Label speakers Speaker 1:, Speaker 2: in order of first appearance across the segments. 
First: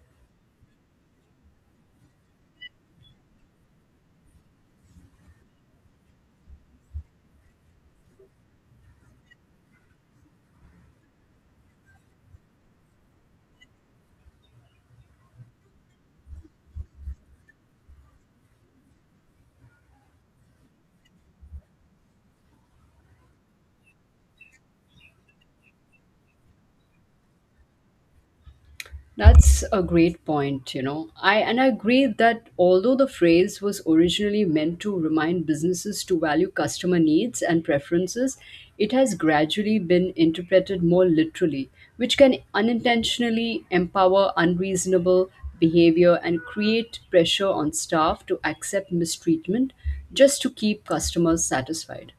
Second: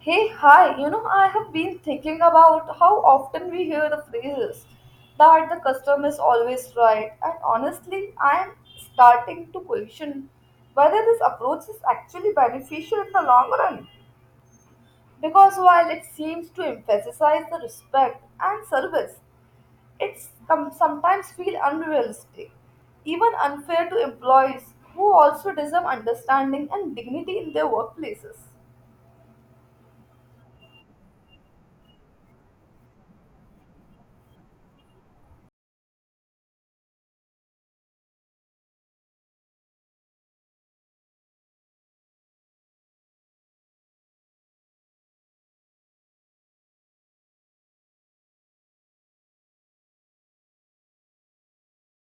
Speaker 1: Hey, hi, you know, I have been thinking about how often we hear the phrases that the customer is always right, and honestly, I am starting to question whether this approach is actually beneficial in the long run. Because while it seems to emphasize the respect and service, it sometimes feels unrealistic, even unfair to employees who also deserve understanding and dignity in their workplaces.
Speaker 2: That's a great point, you know. I agree that although the phrase was originally meant to remind businesses to value customer needs and preferences, it has gradually been interpreted more literally, which can unintentionally empower unreasonable behavior and create pressure on staff to accept mistreatment just to keep customers satisfied.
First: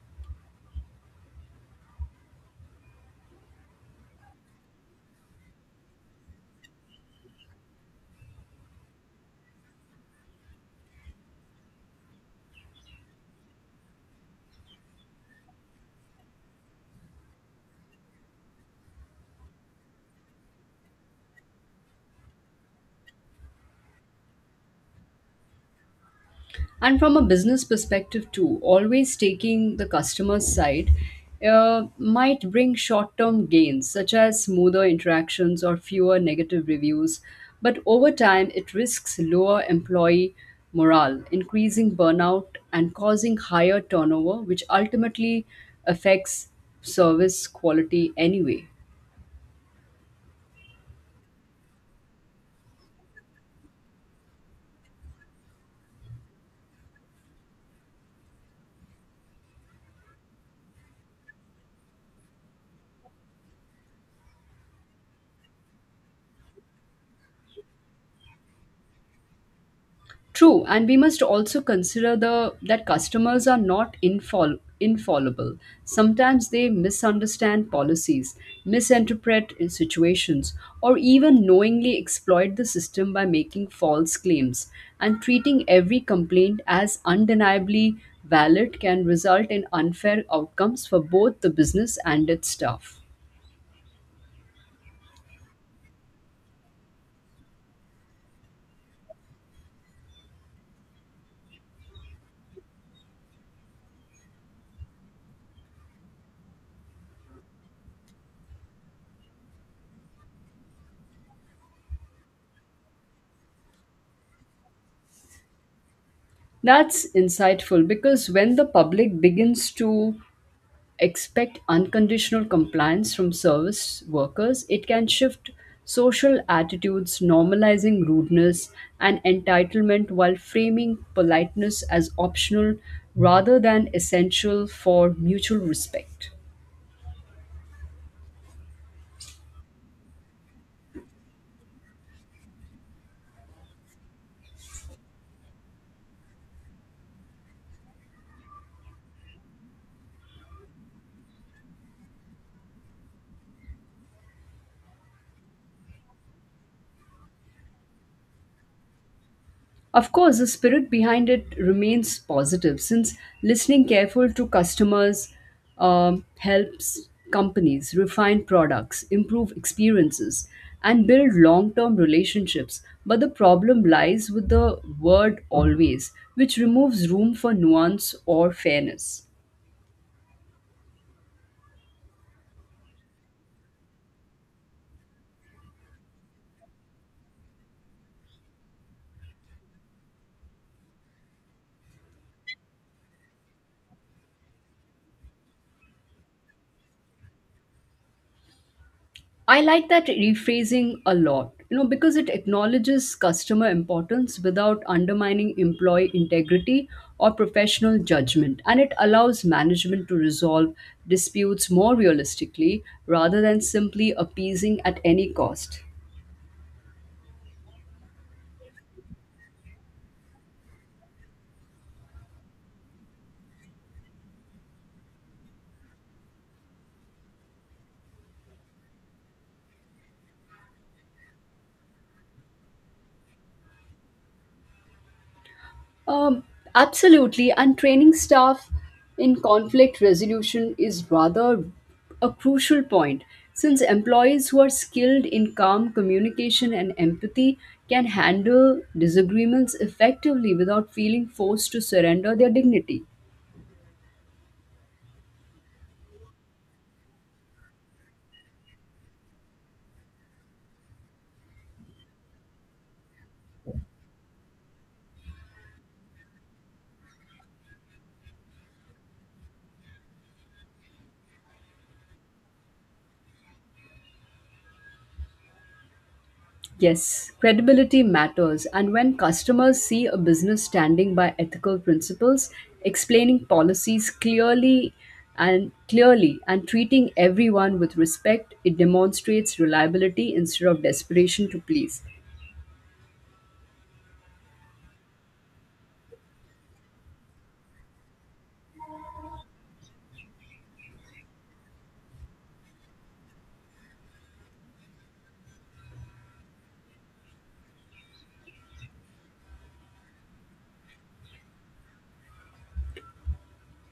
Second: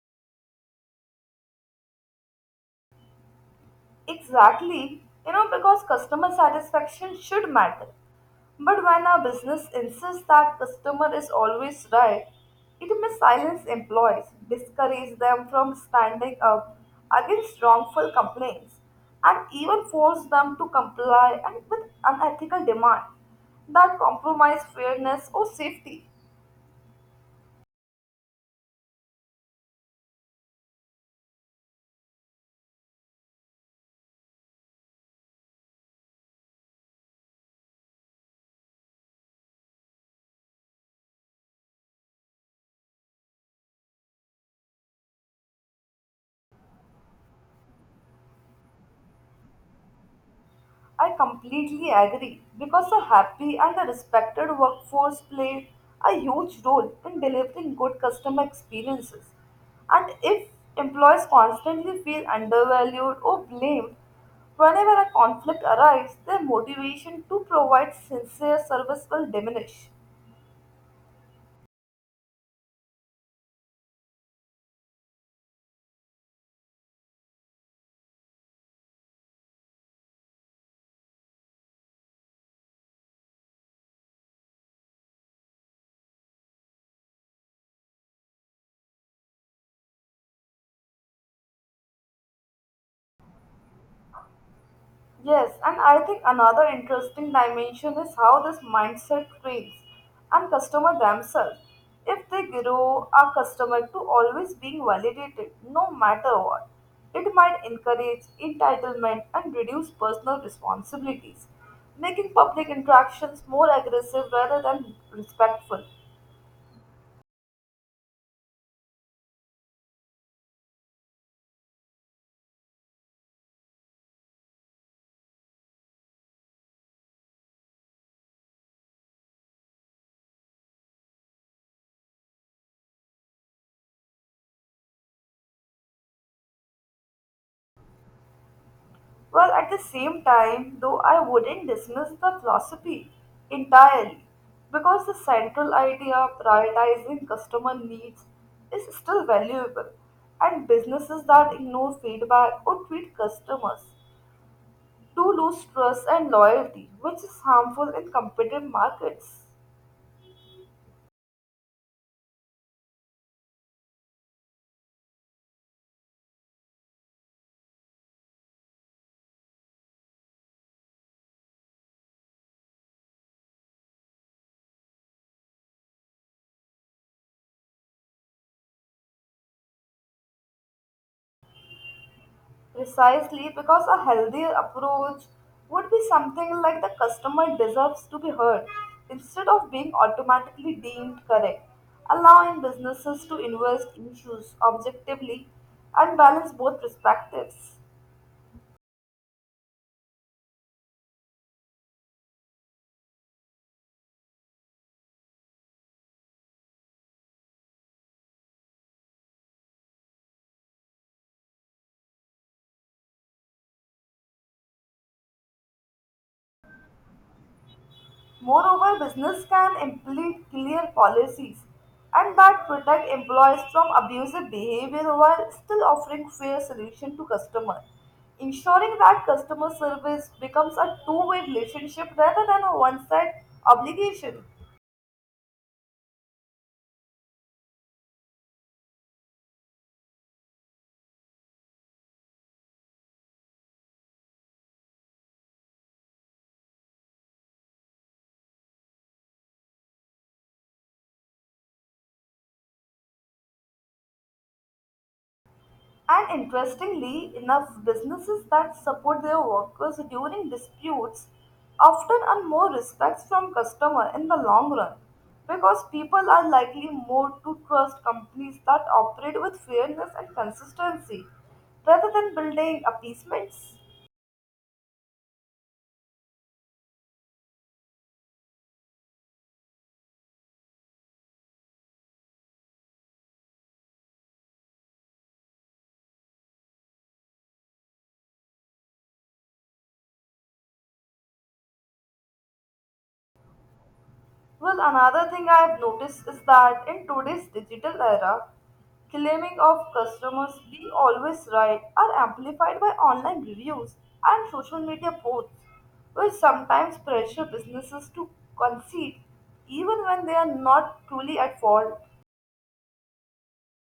Speaker 1: Exactly, because customer satisfaction should matter. But when a business insists that customer is always right, it may silence employees, discourage them from standing up against wrongful complaints, and even force them to comply and with unethical demand that compromise fairness or safety.
Speaker 2: And from a business perspective too, always taking the customer's side might bring short-term gains such as smoother interactions or fewer negative reviews, but over time it risks lower employee morale, increasing burnout and causing higher turnover, which ultimately affects service quality anyway.
Speaker 1: I completely agree because a happy and a respected workforce play a huge role in delivering good customer experiences. And if employees constantly feel undervalued or blamed whenever a conflict arises, their motivation to provide sincere service will diminish.
Speaker 2: True, and we must also consider the that customers are not infallible. Sometimes they misunderstand policies, misinterpret in situations, or even knowingly exploit the system by making false claims. And treating every complaint as undeniably valid can result in unfair outcomes for both the business and its staff.
Speaker 1: Yes, and I think another interesting dimension is how this mindset trains and customer themselves. If they grow a customer to always being validated no matter what, it might encourage entitlement and reduce personal responsibilities, making public interactions more aggressive rather than respectful.
Speaker 2: That's insightful because when the public begins to expect unconditional compliance from service workers, it can shift social attitudes, normalizing rudeness and entitlement while framing politeness as optional rather than essential for mutual respect.
Speaker 1: Well, at the same time, though, I wouldn't dismiss the philosophy entirely because the central idea of prioritizing customer needs is still valuable, and businesses that ignore feedback or treat customers do lose trust and loyalty, which is harmful in competitive markets.
Speaker 2: Of course, the spirit behind it remains positive, since listening careful to customers helps companies refine products, improve experiences, and build long term relationships. But the problem lies with the word always, which removes room for nuance or fairness.
Speaker 1: Precisely because a healthy approach would be something like the customer deserves to be heard instead of being automatically deemed correct, allowing businesses to invest issues objectively and balance both perspectives.
Speaker 2: I like that rephrasing a lot, you know, because it acknowledges customer importance without undermining employee integrity or professional judgment. And it allows management to resolve disputes more realistically rather than simply appeasing at any cost.
Speaker 1: Moreover, business can implement clear policies and that protect employees from abusive behavior while still offering fair solution to customers, ensuring that customer service becomes a two-way relationship rather than a one-side obligation.
Speaker 2: Um, Absolutely. And training staff in conflict resolution is rather a crucial point, since employees who are skilled in calm communication and empathy can handle disagreements effectively without feeling forced to surrender their dignity.
Speaker 1: And interestingly enough, businesses that support their workers during disputes often earn more respect from customer in the long run because people are likely more to trust companies that operate with fairness and consistency rather than building appeasements.
Speaker 2: Yes, credibility matters, and when customers see a business standing by ethical principles, explaining policies clearly and treating everyone with respect, it demonstrates reliability instead of desperation to please.
Speaker 1: Well, another thing I have noticed is that in today's digital era, claiming of customers be always right are amplified by online reviews and social media posts, which sometimes pressure businesses to concede even when they are not truly at fault.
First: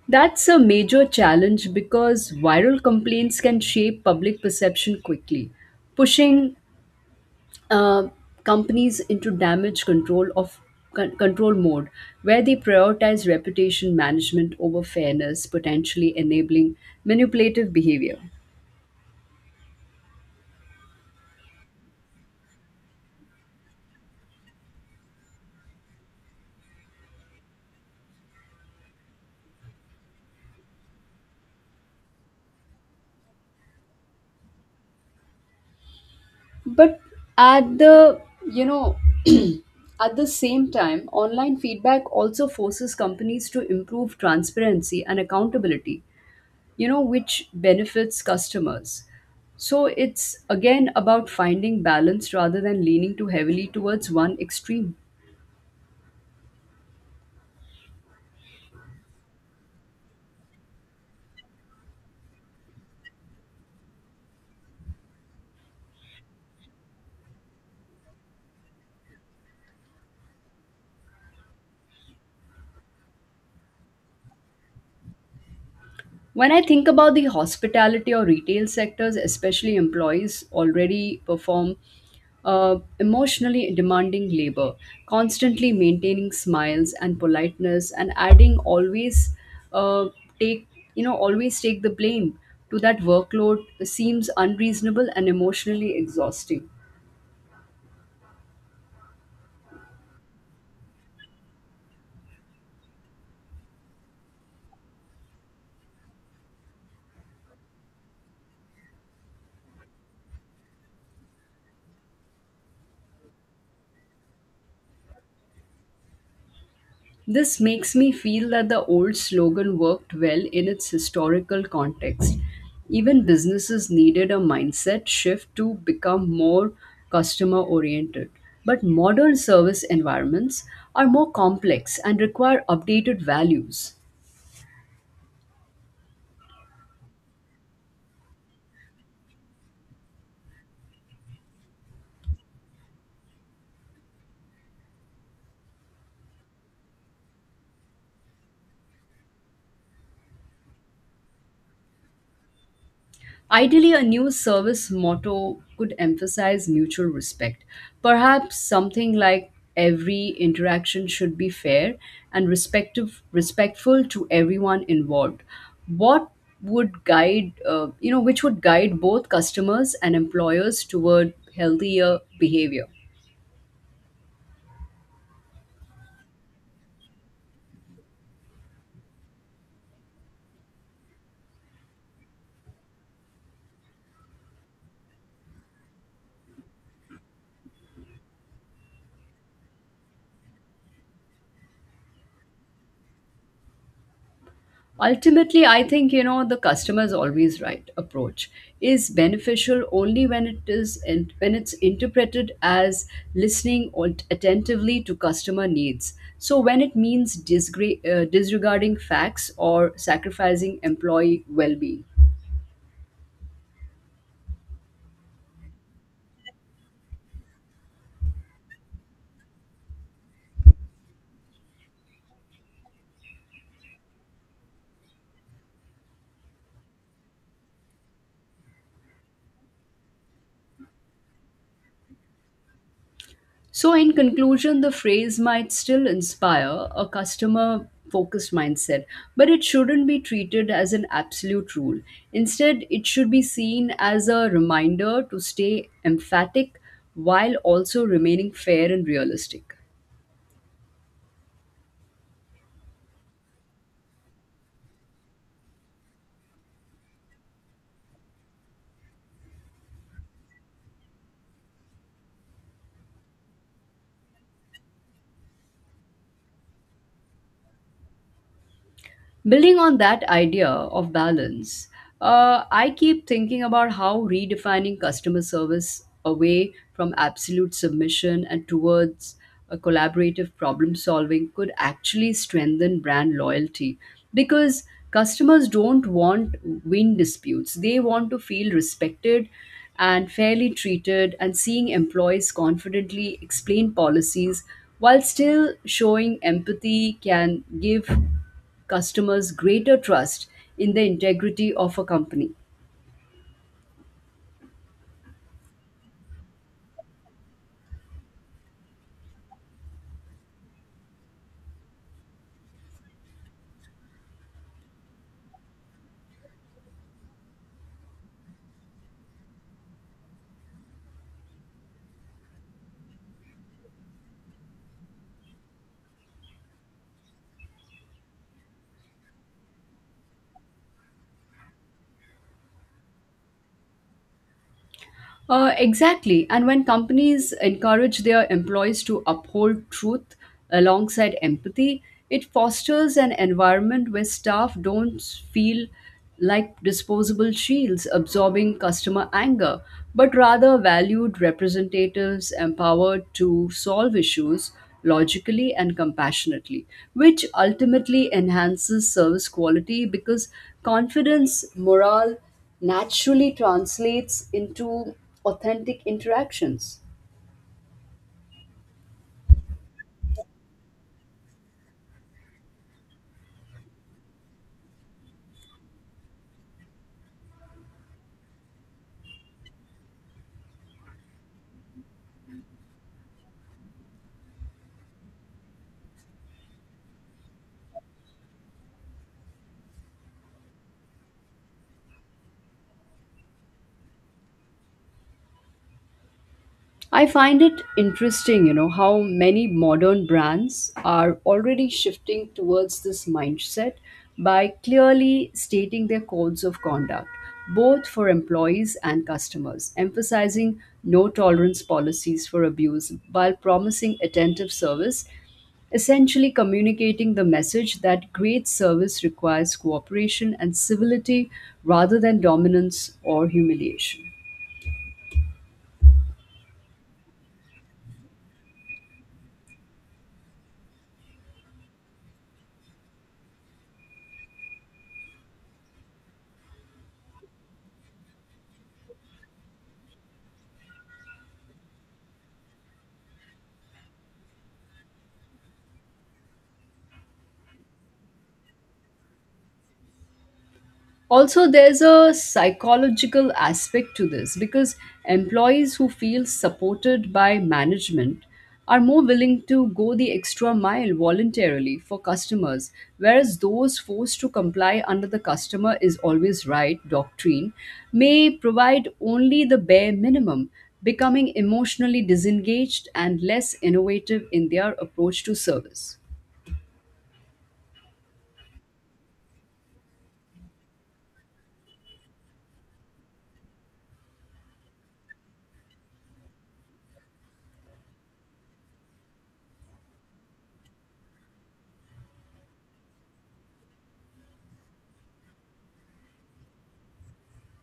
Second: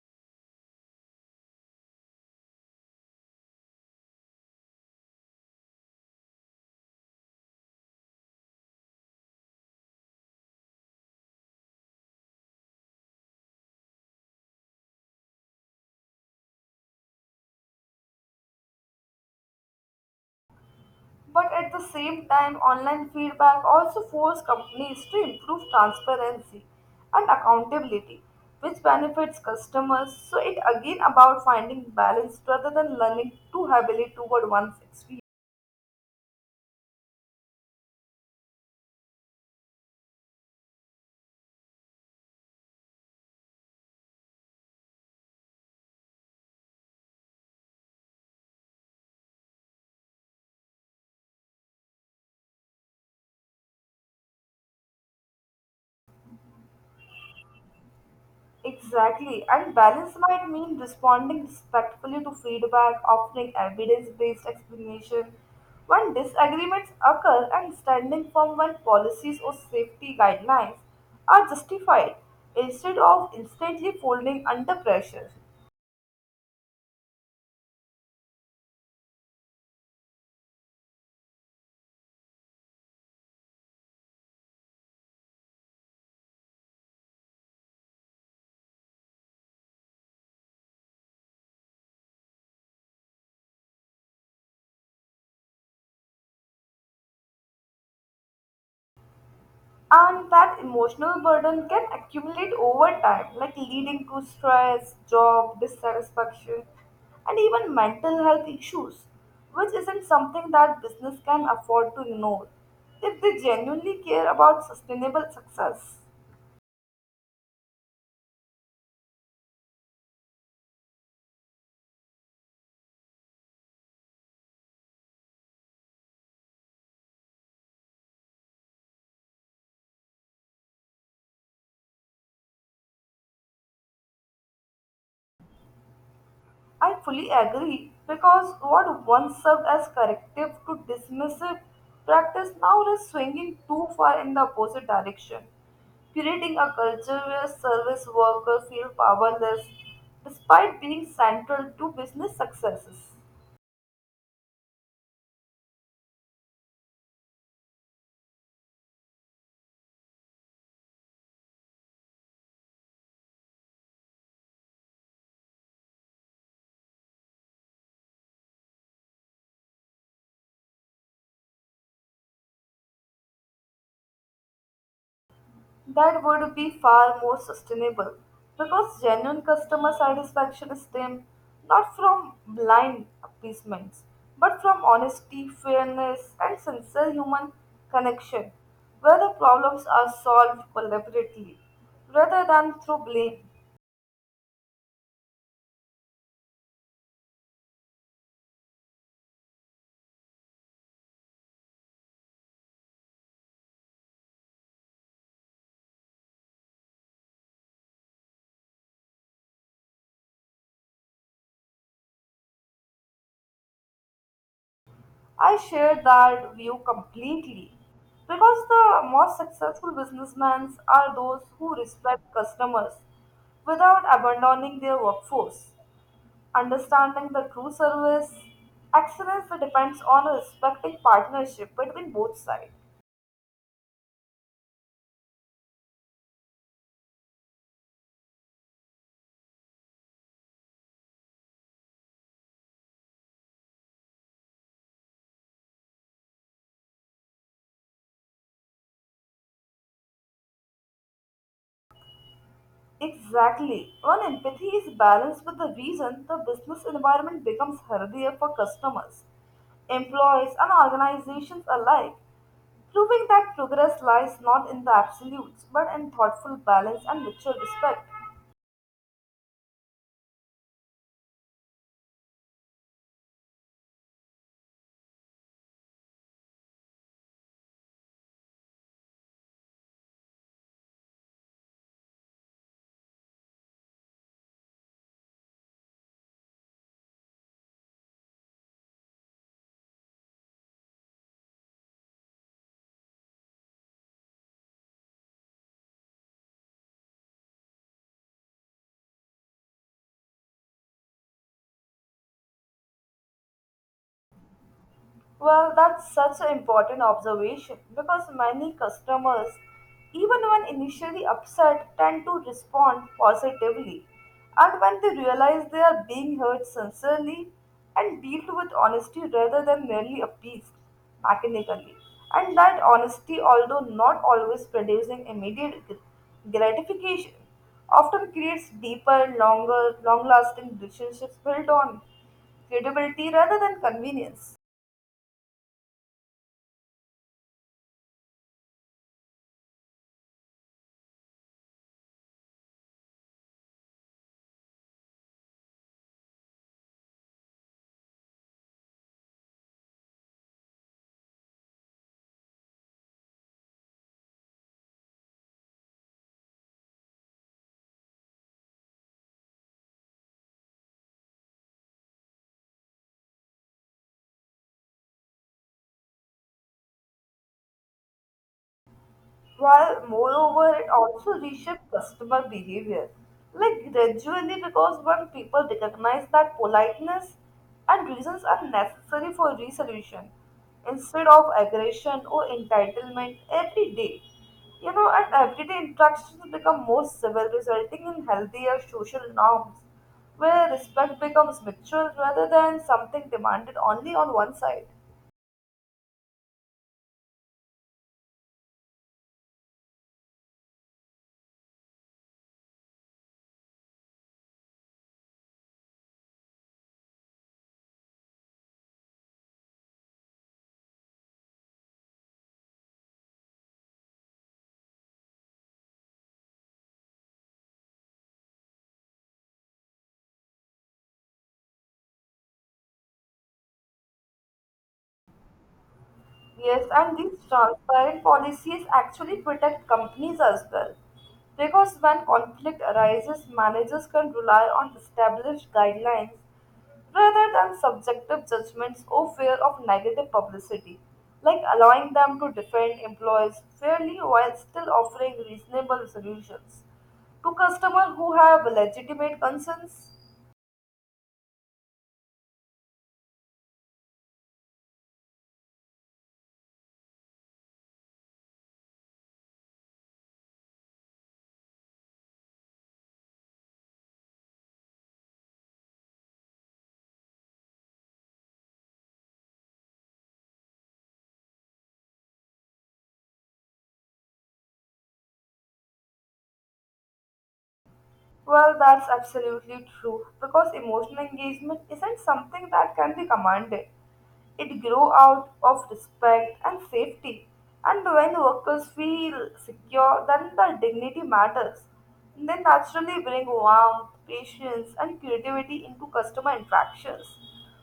Speaker 2: That's a major challenge because viral complaints can shape public perception quickly, pushing uh, companies into damage control of control mode where they prioritize reputation management over fairness, potentially enabling manipulative behavior.
Speaker 1: But at the same time, online feedback also forces companies to improve transparency and accountability, which benefits customers. So it again about finding balance rather than learning too heavily toward one's experience.
Speaker 2: But at the you know at the same time, online feedback also forces companies to improve transparency and accountability, you know, which benefits customers. So it's again about finding balance rather than leaning too heavily towards one extreme.
Speaker 1: Exactly, and balance might mean responding respectfully to feedback, offering evidence based explanation when disagreements occur, and standing firm when policies or safety guidelines are justified instead of instantly folding under pressure.
Speaker 2: When I think about the hospitality or retail sectors, especially employees already perform emotionally demanding labor, constantly maintaining smiles and politeness, and adding always uh, take you know always take the blame to that workload seems unreasonable and emotionally exhausting.
Speaker 1: And that emotional burden can accumulate over time like leading to stress job dissatisfaction and even mental health issues which isn't something that business can afford to ignore if they genuinely care about sustainable success.
Speaker 2: This makes me feel that the old slogan worked well in its historical context. Even businesses needed a mindset shift to become more customer oriented. But modern service environments are more complex and require updated values.
Speaker 1: I fully agree because what once served as corrective to dismissive practice now is swinging too far in the opposite direction, creating a culture where service workers feel powerless despite being central to business successes.
Speaker 2: Ideally, a new service motto could emphasize mutual respect. Perhaps something like every interaction should be fair and respectful to everyone involved. What would guide, you know, which would guide both customers and employers toward healthier behavior?
Speaker 1: That would be far more sustainable because genuine customer satisfaction stems not from blind appeasements but from honesty, fairness, and sincere human connection where the problems are solved collaboratively rather than through blame.
Speaker 2: Ultimately, I think, you know, the customer's always right approach is beneficial only when it is and when it's interpreted as listening or attentively to customer needs. So when it means disregarding facts or sacrificing employee well-being.
Speaker 1: I share that view completely because the most successful businessmen are those who respect customers without abandoning their workforce. Understanding the true service excellence depends on a respecting partnership between both sides.
Speaker 2: So, in conclusion, the phrase might still inspire a customer focused mindset, but it shouldn't be treated as an absolute rule. Instead, it should be seen as a reminder to stay emphatic while also remaining fair and realistic.
Speaker 1: Exactly. When empathy is balanced with the reason, the business environment becomes healthier for customers, employees, and organizations alike, proving that progress lies not in the absolutes but in thoughtful balance and mutual respect.
Speaker 2: Building on that idea of balance, I keep thinking about how redefining customer service away from absolute submission and towards a collaborative problem solving could actually strengthen brand loyalty, because customers don't want win disputes. They want to feel respected and fairly treated, and seeing employees confidently explain policies while still showing empathy can give customers greater trust in the integrity of a company.
Speaker 1: Well, that's such an important observation because many customers, even when initially upset, tend to respond positively. And when they realize they are being heard sincerely and dealt with honesty rather than merely appeased mechanically. And that honesty, although not always producing immediate gratification, often creates deeper, longer, long lasting relationships built on credibility rather than convenience.
Speaker 2: Exactly. And when companies encourage their employees to uphold truth alongside empathy, it fosters an environment where staff don't feel like disposable shields absorbing customer anger, but rather valued representatives empowered to solve issues logically and compassionately, which ultimately enhances service quality, because confidence, morale, naturally translates into authentic interactions.
Speaker 1: While moreover, it also reshaped customer behavior. Like gradually, because when people recognize that politeness and reasons are necessary for resolution instead of aggression or entitlement every day, and everyday interactions become more civil, resulting in healthier social norms where respect becomes mutual rather than something demanded only on one side.
Speaker 2: I find it interesting, you know, how many modern brands are already shifting towards this mindset by clearly stating their codes of conduct, both for employees and customers, emphasizing no tolerance policies for abuse while promising attentive service, essentially communicating the message that great service requires cooperation and civility rather than dominance or humiliation.
Speaker 1: Yes, and these transparent policies actually protect companies as well. Because when conflict arises, managers can rely on established guidelines rather than subjective judgments or fear of negative publicity, like allowing them to defend employees fairly while still offering reasonable solutions to customers who have legitimate concerns.
Speaker 2: Also there's a psychological aspect to this, because employees who feel supported by management are more willing to go the extra mile voluntarily for customers, whereas those forced to comply under the customer is always right doctrine may provide only the bare minimum, becoming emotionally disengaged and less innovative in their approach to service.
Speaker 1: Well, that's absolutely true because emotional engagement isn't something that can be commanded. It grows out of respect and safety. And when workers feel secure, then their dignity matters. They naturally bring warmth, patience, and creativity into customer interactions,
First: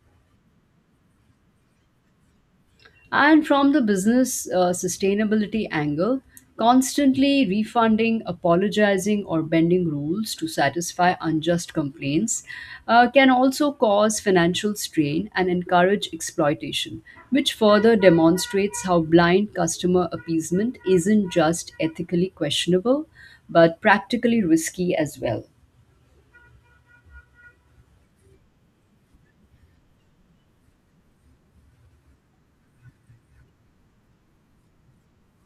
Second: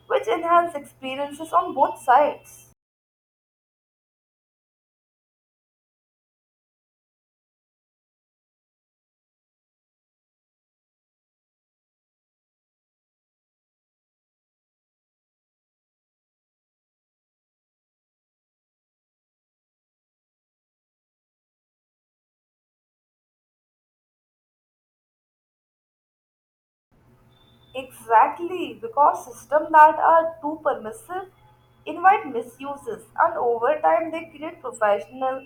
Speaker 1: which enhance experiences on both sides.
Speaker 2: And from the business sustainability angle, constantly refunding, apologizing, or bending rules to satisfy unjust complaints can also cause financial strain and encourage exploitation, which further demonstrates how blind customer appeasement isn't just ethically questionable but practically risky as well.
Speaker 1: Exactly, because systems that are too permissive invite misuses, and over time they create professional,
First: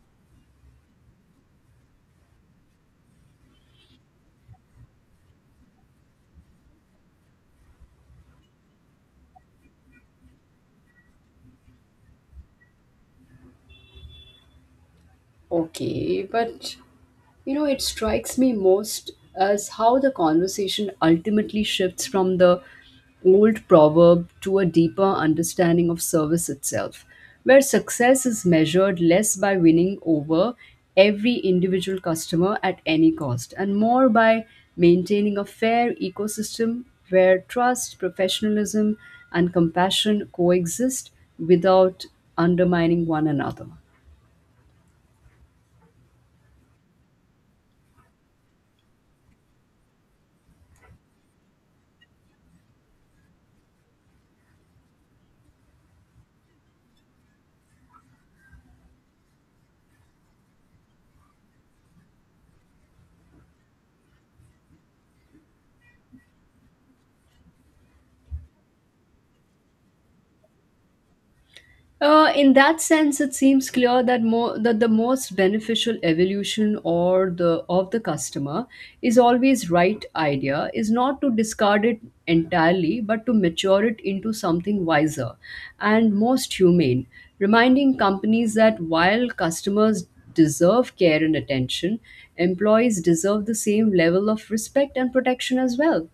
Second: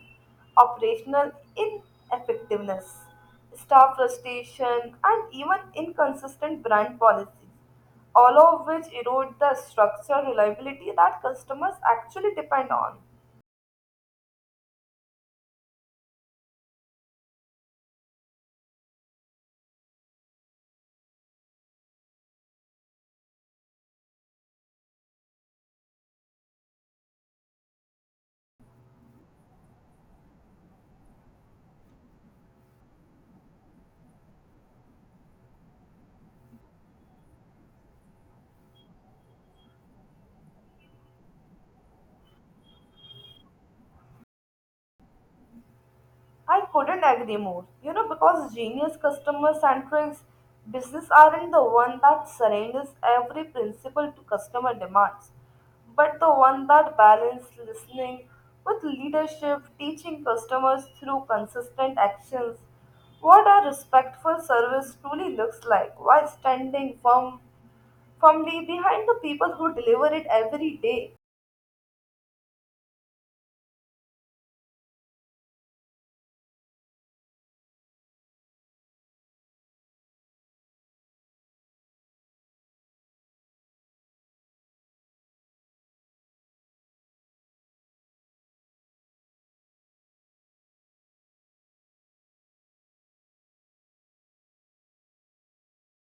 Speaker 1: operational ineffectiveness, staff frustration, and even inconsistent brand policies, all of which erode the structure reliability that customers actually depend on.
Speaker 2: Okay, but you know, it strikes me most as how the conversation ultimately shifts from the old proverb to a deeper understanding of service itself, where success is measured less by winning over every individual customer at any cost and more by maintaining a fair ecosystem where trust, professionalism, and compassion coexist without undermining one another.
Speaker 1: I couldn't agree more. You know, because genius customer centric business aren't the one that surrenders every principle to customer demands, but the one that balance listening with leadership, teaching customers through consistent actions what a respectful service truly looks like while firmly behind the people who deliver it every day.
Speaker 2: In that sense, it seems clear that more that the most beneficial evolution or the of the customer is always right idea is not to discard it entirely, but to mature it into something wiser and most humane, reminding companies that while customers deserve care and attention, employees deserve the same level of respect and protection as well.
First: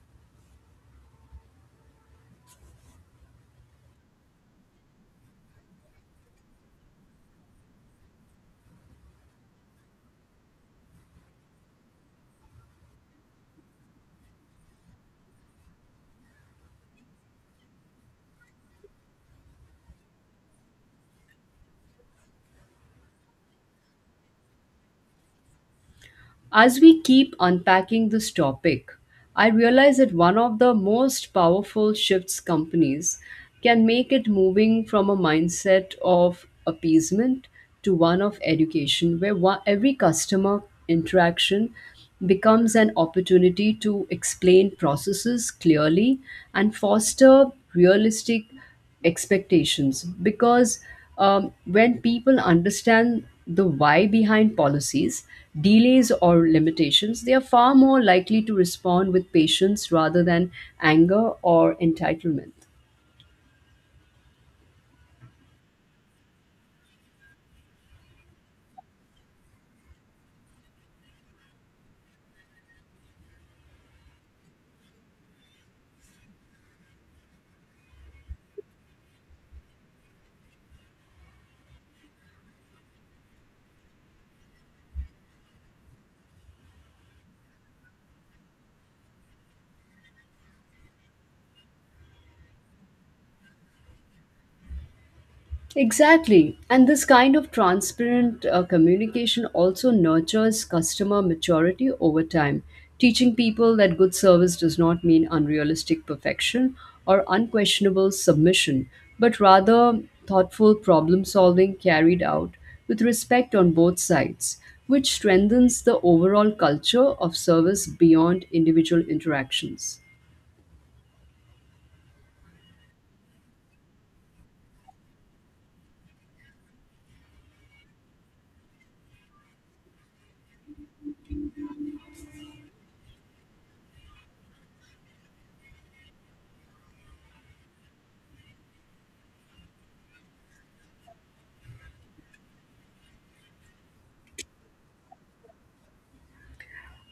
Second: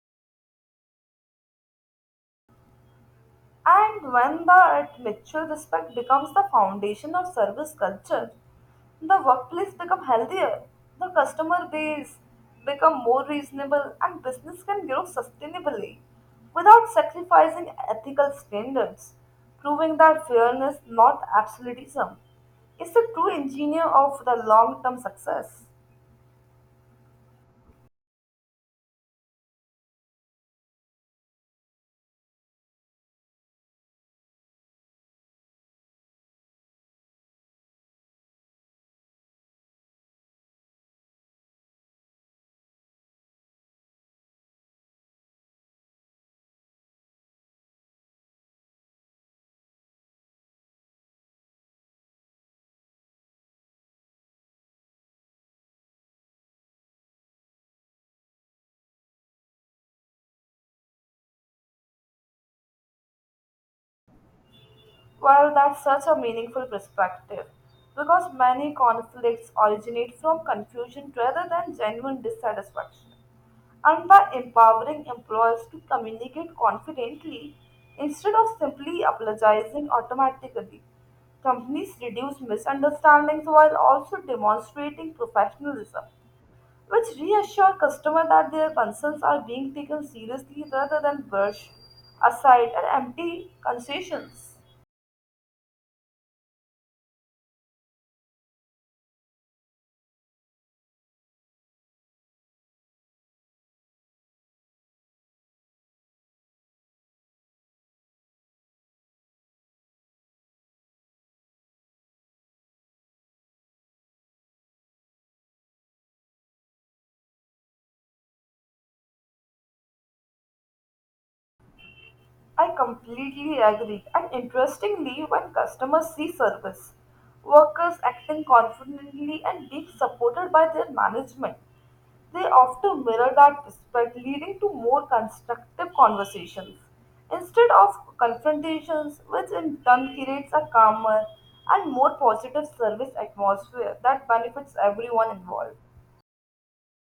Speaker 1: And when the mutual respect becomes the foundation of service culture, the workplace become healthier, the customer base become more reasonable, and business can grow sustainably without sacrificing ethical standards, proving that fairness, not absolutism, is the true engineer of the long-term success.
Speaker 2: As we keep unpacking this topic, I realize that one of the most powerful shifts companies can make it moving from a mindset of appeasement to one of education, where one, every customer interaction becomes an opportunity to explain processes clearly and foster realistic expectations, because when people understand the why behind policies, delays, or limitations, they are far more likely to respond with patience rather than anger or entitlement.
Speaker 1: Well, that's such a meaningful perspective because many conflicts originate from confusion rather than genuine dissatisfaction. And by empowering employees to communicate confidently instead of simply apologizing automatically, companies reduce misunderstandings while also demonstrating professionalism, which reassure customers that their concerns are being taken seriously rather than brushed aside and empty concessions.
Speaker 2: Exactly. And this kind of transparent communication also nurtures customer maturity over time, teaching people that good service does not mean unrealistic perfection or unquestionable submission, but rather thoughtful problem solving carried out with respect on both sides, which strengthens the overall culture of service beyond individual interactions.
Speaker 1: I completely agree. And interestingly, when customers see service workers acting confidently and being supported by their management, they often mirror that respect, leading to more constructive conversations instead of confrontations, which in turn creates a calmer and more positive service atmosphere that benefits everyone involved.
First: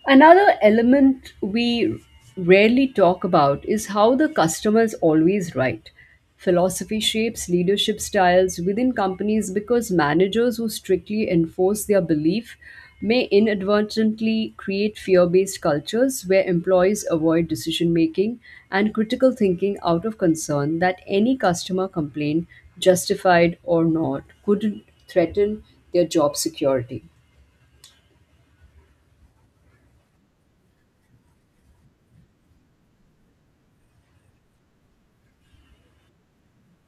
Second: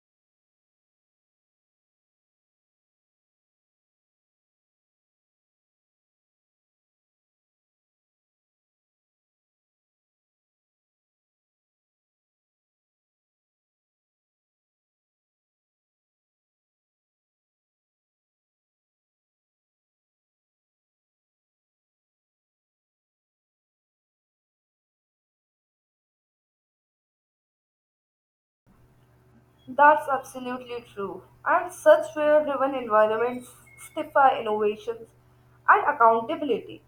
Speaker 2: Another element we rarely talk about is how the customer is always right. Philosophy shapes leadership styles within companies, because managers who strictly enforce their belief may inadvertently create fear based cultures where employees avoid decision making and critical thinking out of concern that any customer complaint, justified or not, could threaten their job security.
Speaker 1: That's absolutely true. And such fear driven environments stifle innovations and accountability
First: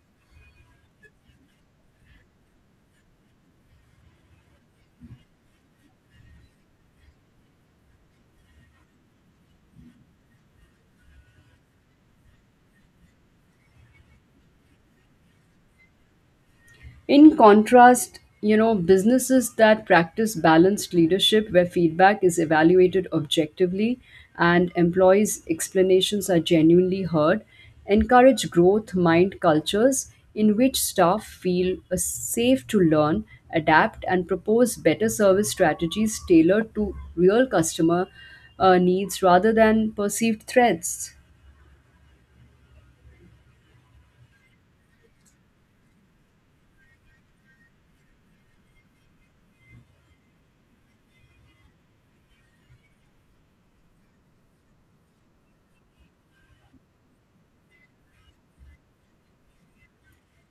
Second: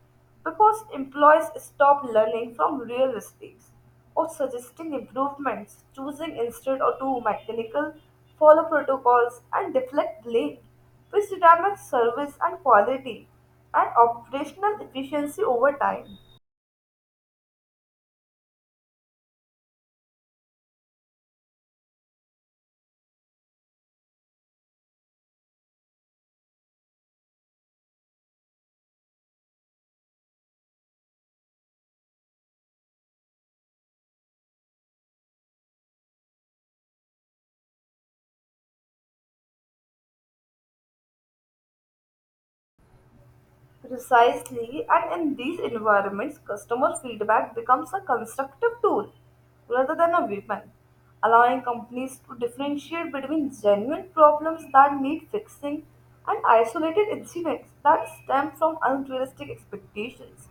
Speaker 1: because employees stop learning from real mistakes or suggesting improvements, choosing instead or to mechanical, follow protocols, and deflect blame, which damages service and quality and operational efficiency over time.
Speaker 2: In contrast, you know, businesses that practice balanced leadership where feedback is evaluated objectively and employees' explanations are genuinely heard encourage growth mind cultures in which staff feel safe to learn, adapt, and propose better service strategies tailored to real customer needs rather than perceived threats.
Speaker 1: Precisely, and in these environments, customer feedback becomes a constructive tool rather than a weapon, allowing companies to differentiate between genuine problems that need fixing and isolated incidents that stem from unrealistic expectations,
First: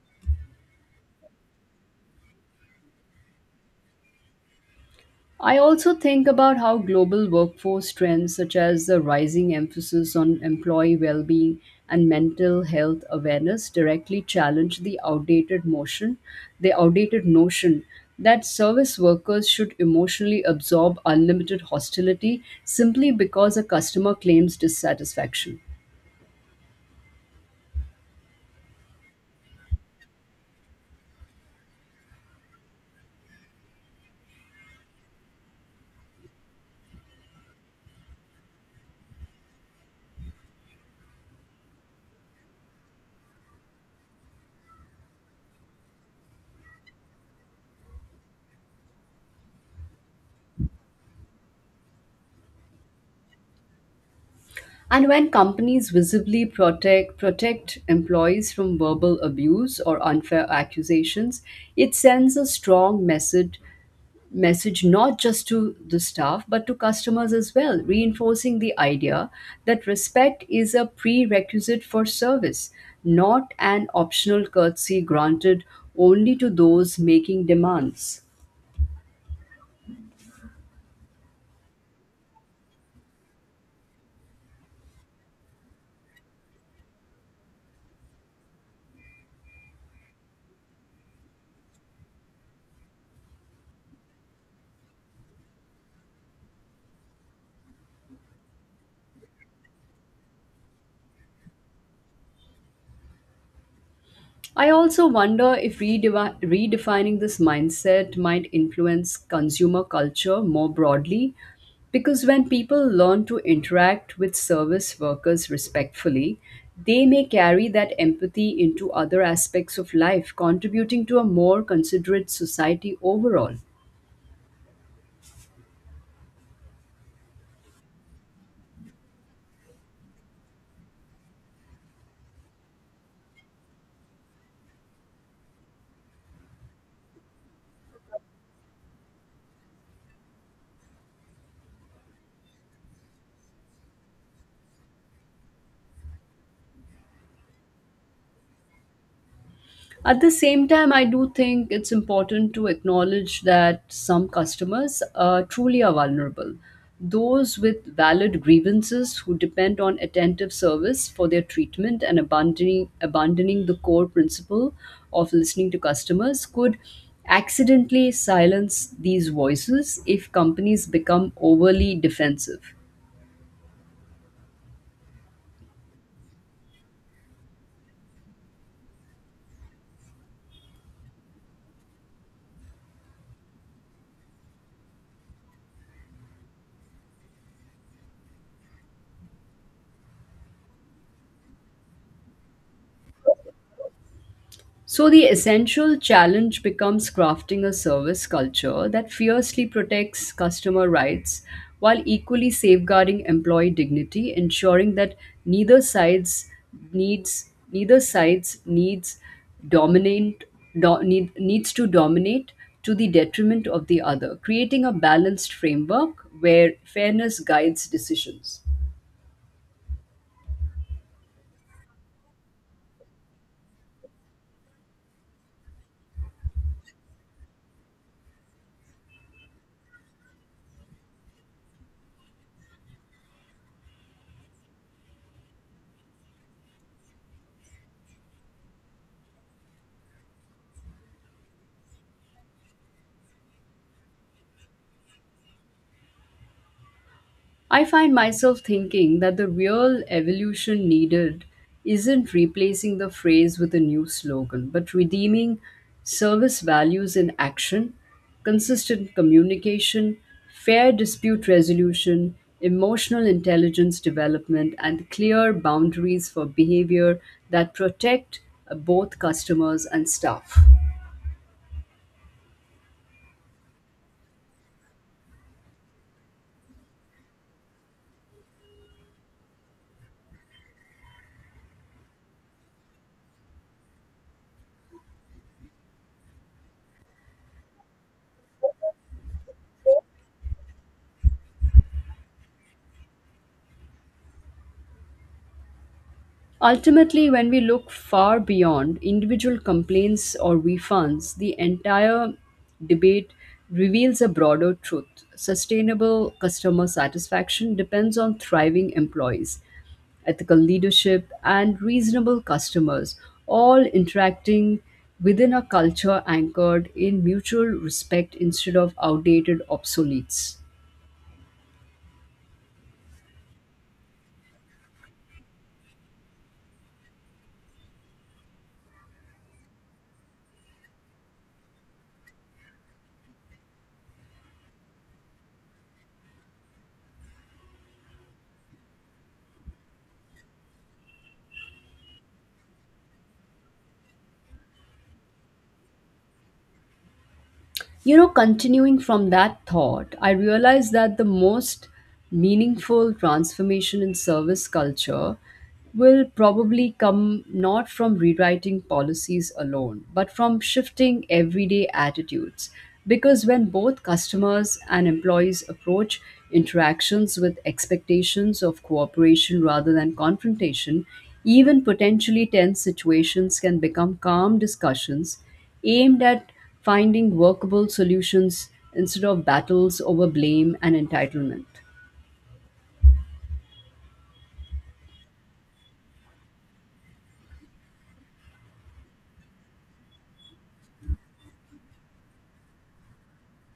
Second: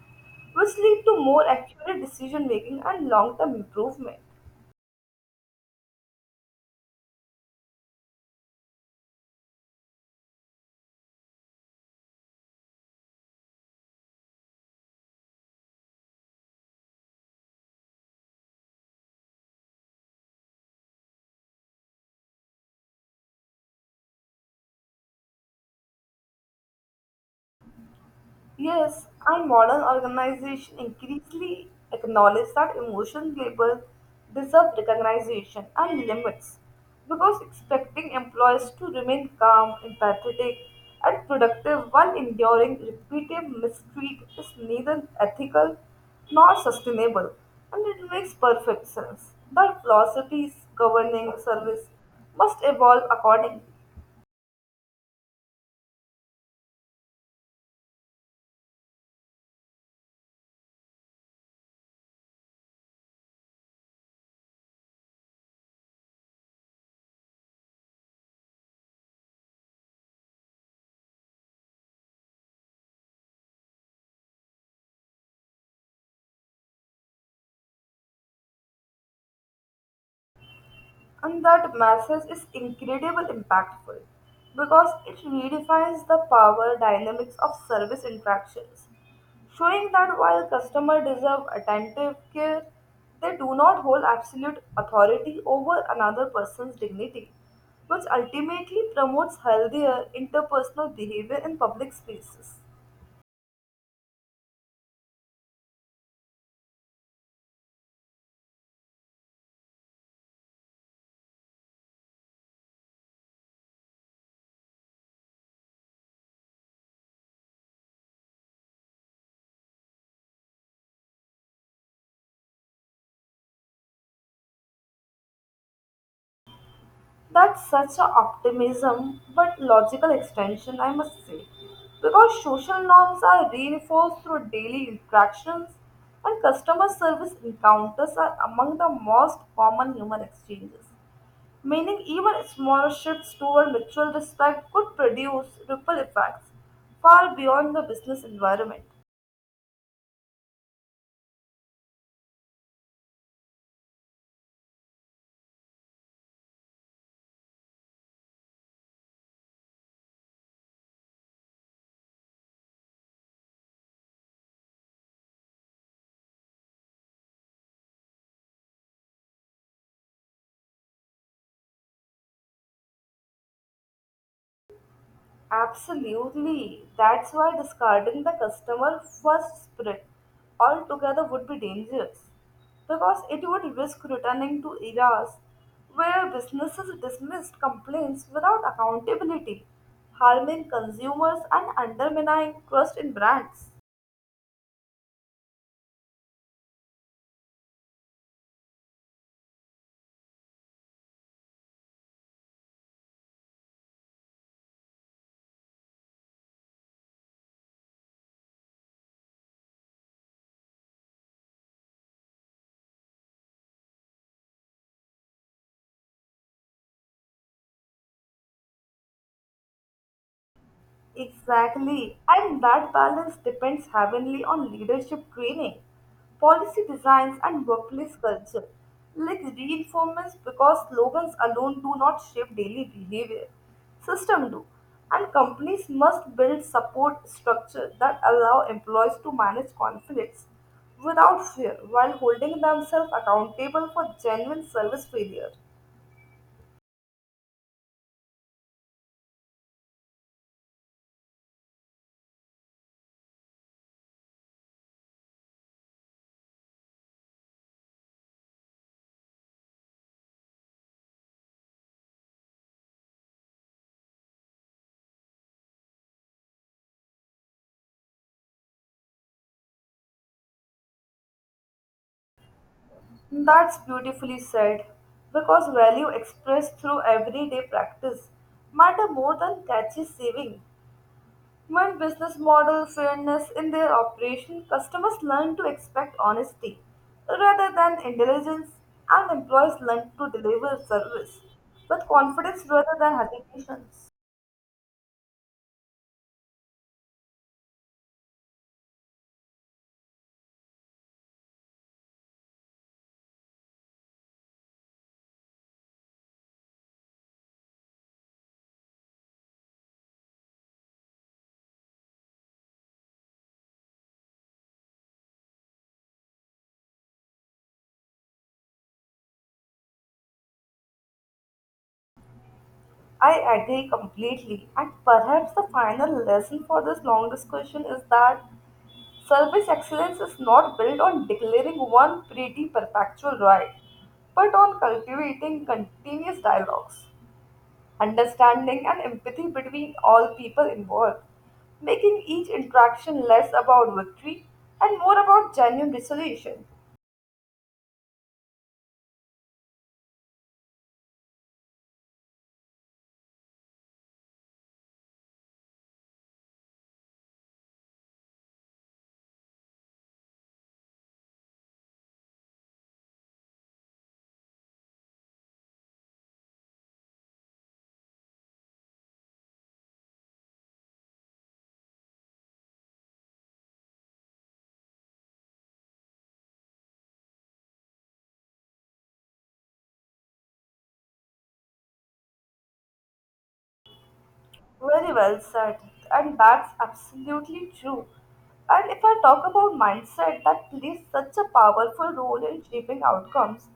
Speaker 1: which lead to more accurate decision making and long term improvement.
Speaker 2: I also think about how global workforce trends, such as the rising emphasis on employee well being and mental health awareness, directly challenge the outdated notion that service workers should emotionally absorb unlimited hostility simply because a customer claims dissatisfaction.
Speaker 1: Yes, and modern organizations increasingly acknowledge that emotional labor deserve recognition and limits because expecting employees to remain calm, empathetic, and productive while enduring repetitive mistreat is neither ethical nor sustainable, and it makes perfect sense that philosophies governing service must evolve accordingly.
Speaker 2: And when companies visibly protect employees from verbal abuse or unfair accusations, it sends a strong message not just to the staff but to customers as well, reinforcing the idea that respect is a prerequisite for service, not an optional courtesy granted only to those making demands.
Speaker 1: And that message is incredibly impactful because it redefines the power dynamics of service interactions, showing that while customers deserve attentive care, they do not hold absolute authority over another person's dignity, which ultimately promotes healthier interpersonal behavior in public spaces.
Speaker 2: I also wonder if redefining this mindset might influence consumer culture more broadly. Because when people learn to interact with service workers respectfully, they may carry that empathy into other aspects of life, contributing to a more considerate society overall.
Speaker 1: That's such an optimism, but logical extension, I must say. Because social norms are reinforced through daily interactions, and customer service encounters are among the most common human exchanges. Meaning, even small shifts toward mutual respect could produce ripple effects far beyond the business environment.
Speaker 2: At the same time, I do think it's important to acknowledge that some customers truly are vulnerable. Those with valid grievances who depend on attentive service for their treatment, and abandoning the core principle of listening to customers could accidentally silence these voices if companies become overly defensive.
Speaker 1: Absolutely. That's why discarding the customer first spirit altogether would be dangerous because it would risk returning to eras where businesses dismissed complaints without accountability, harming consumers and undermining trust in brands.
Speaker 2: So, the essential challenge becomes crafting a service culture that fiercely protects customer rights while equally safeguarding employee dignity, ensuring that neither sides needs neither sides needs dominate do, need, needs to dominate to the detriment of the other, creating a balanced framework where fairness guides decisions.
Speaker 1: Exactly, and that balance depends heavily on leadership training, policy designs, and workplace culture. Like reinforcements, because slogans alone do not shape daily behavior, system do, and companies must build support structure that allow employees to manage conflicts without fear while holding themselves accountable for genuine service failure.
Speaker 2: I find myself thinking that the real evolution needed isn't replacing the phrase with a new slogan, but redeeming service values in action, consistent communication, fair dispute resolution, emotional intelligence development, and clear boundaries for behavior that protect both customers and staff.
Speaker 1: That's beautifully said, because value expressed through everyday practice matter more than catchy saving. When business model fairness in their operation, customers learn to expect honesty rather than intelligence, and employees learn to deliver service with confidence rather than hesitations.
Speaker 2: Ultimately, when we look far beyond individual complaints or refunds, the entire debate reveals a broader truth. Sustainable customer satisfaction depends on thriving employees, ethical leadership, and reasonable customers, all interacting within a culture anchored in mutual respect instead of outdated obsoletes.
Speaker 1: I agree completely, and perhaps the final lesson for this long discussion is that service excellence is not built on declaring one pretty perpetual right, but on cultivating continuous dialogues, understanding, and empathy between all people involved, making each interaction less about victory and more about genuine resolution.
Speaker 2: You know, continuing from that thought, I realized that the most meaningful transformation in service culture will probably come not from rewriting policies alone, but from shifting everyday attitudes. Because when both customers and employees approach interactions with expectations of cooperation rather than confrontation, even potentially tense situations can become calm discussions aimed at finding workable solutions instead of battles over blame and entitlement.
Speaker 1: Very well said, and that's absolutely true. And if I talk about mindset, that plays such a powerful role in shaping outcomes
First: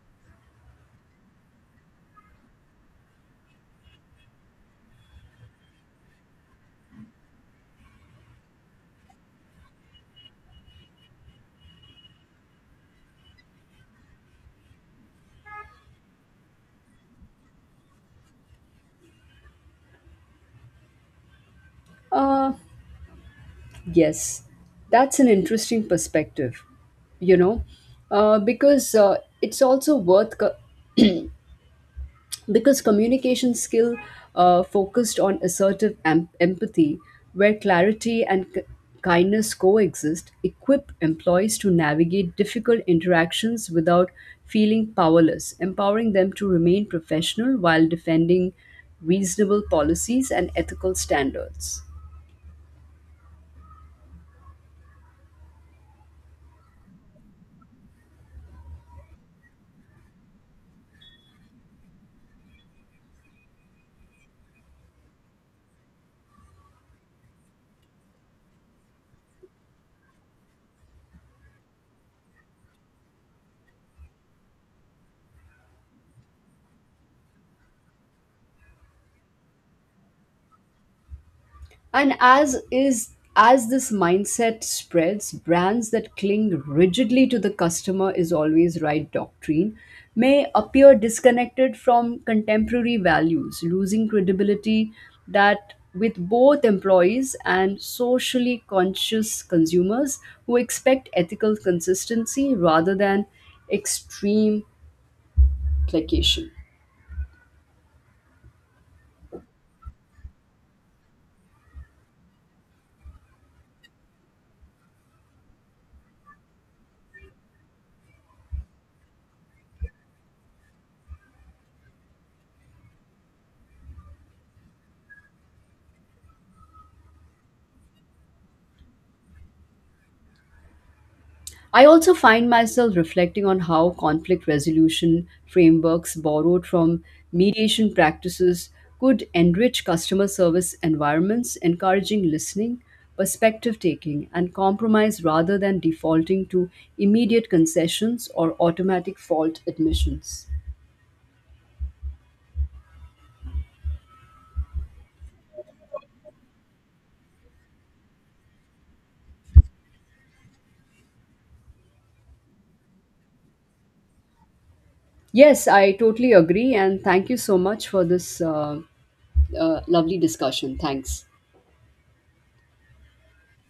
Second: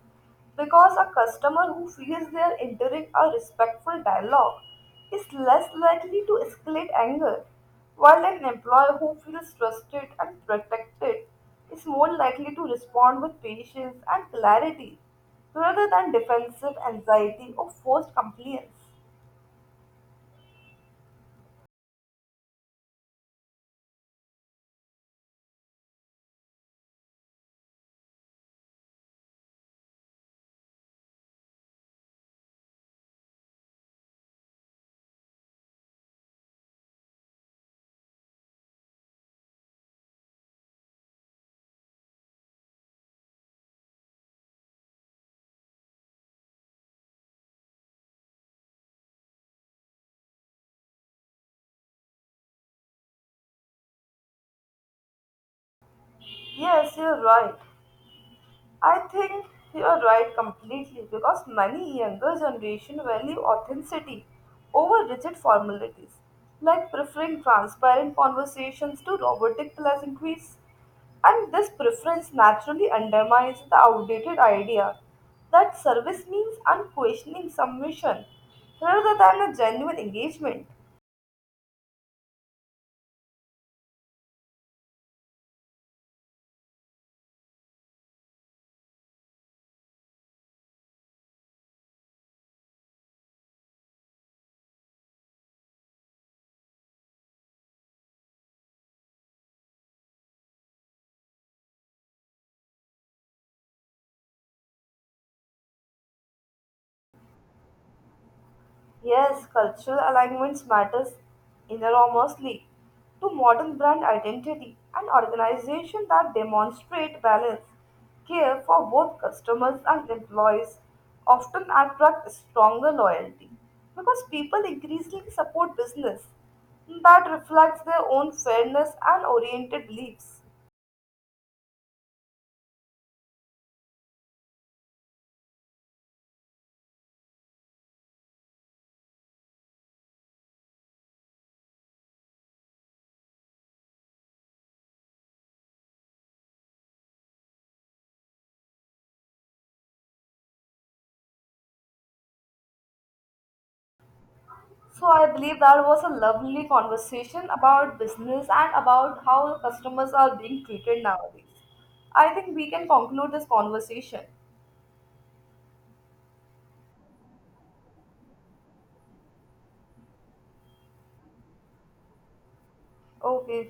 Speaker 1: because a customer who feels they are entering a respectful dialogue is less likely to escalate anger, while an employee who feels trusted and protected is more likely to respond with patience and clarity rather than defensive anxiety or forced compliance.
Speaker 2: Uh, yes, that's an interesting perspective, you know, because it's also worth co- because communication skill focused on assertive empathy, where clarity and kindness coexist, equip employees to navigate difficult interactions without feeling powerless, empowering them to remain professional while defending reasonable policies and ethical standards.
Speaker 1: Yes, you're right. I think you are right completely because many younger generation value authenticity over rigid formalities, like preferring transparent conversations to robotic pleasantries. And this preference naturally undermines the outdated idea that service means unquestioning submission rather than a genuine engagement.
Speaker 2: And as is as this mindset spreads, brands that cling rigidly to the customer is always right doctrine may appear disconnected from contemporary values, losing credibility that with both employees and socially conscious consumers who expect ethical consistency rather than extreme placation.
Speaker 1: Yes, cultural alignments matters enormously to modern brand identity and organization that demonstrate balance, care for both customers and employees often attract stronger loyalty because people increasingly support business that reflects their own fairness and oriented beliefs.
Speaker 2: I also find myself reflecting on how conflict resolution frameworks borrowed from mediation practices could enrich customer service environments, encouraging listening, perspective taking, and compromise rather than defaulting to immediate concessions or automatic fault admissions.
Speaker 1: So I believe that was a lovely conversation about business and about how customers are being treated nowadays. I think we can conclude this conversation.
Speaker 2: Yes, I totally agree, and thank you so much for this lovely discussion. Thanks.
Speaker 1: Okay.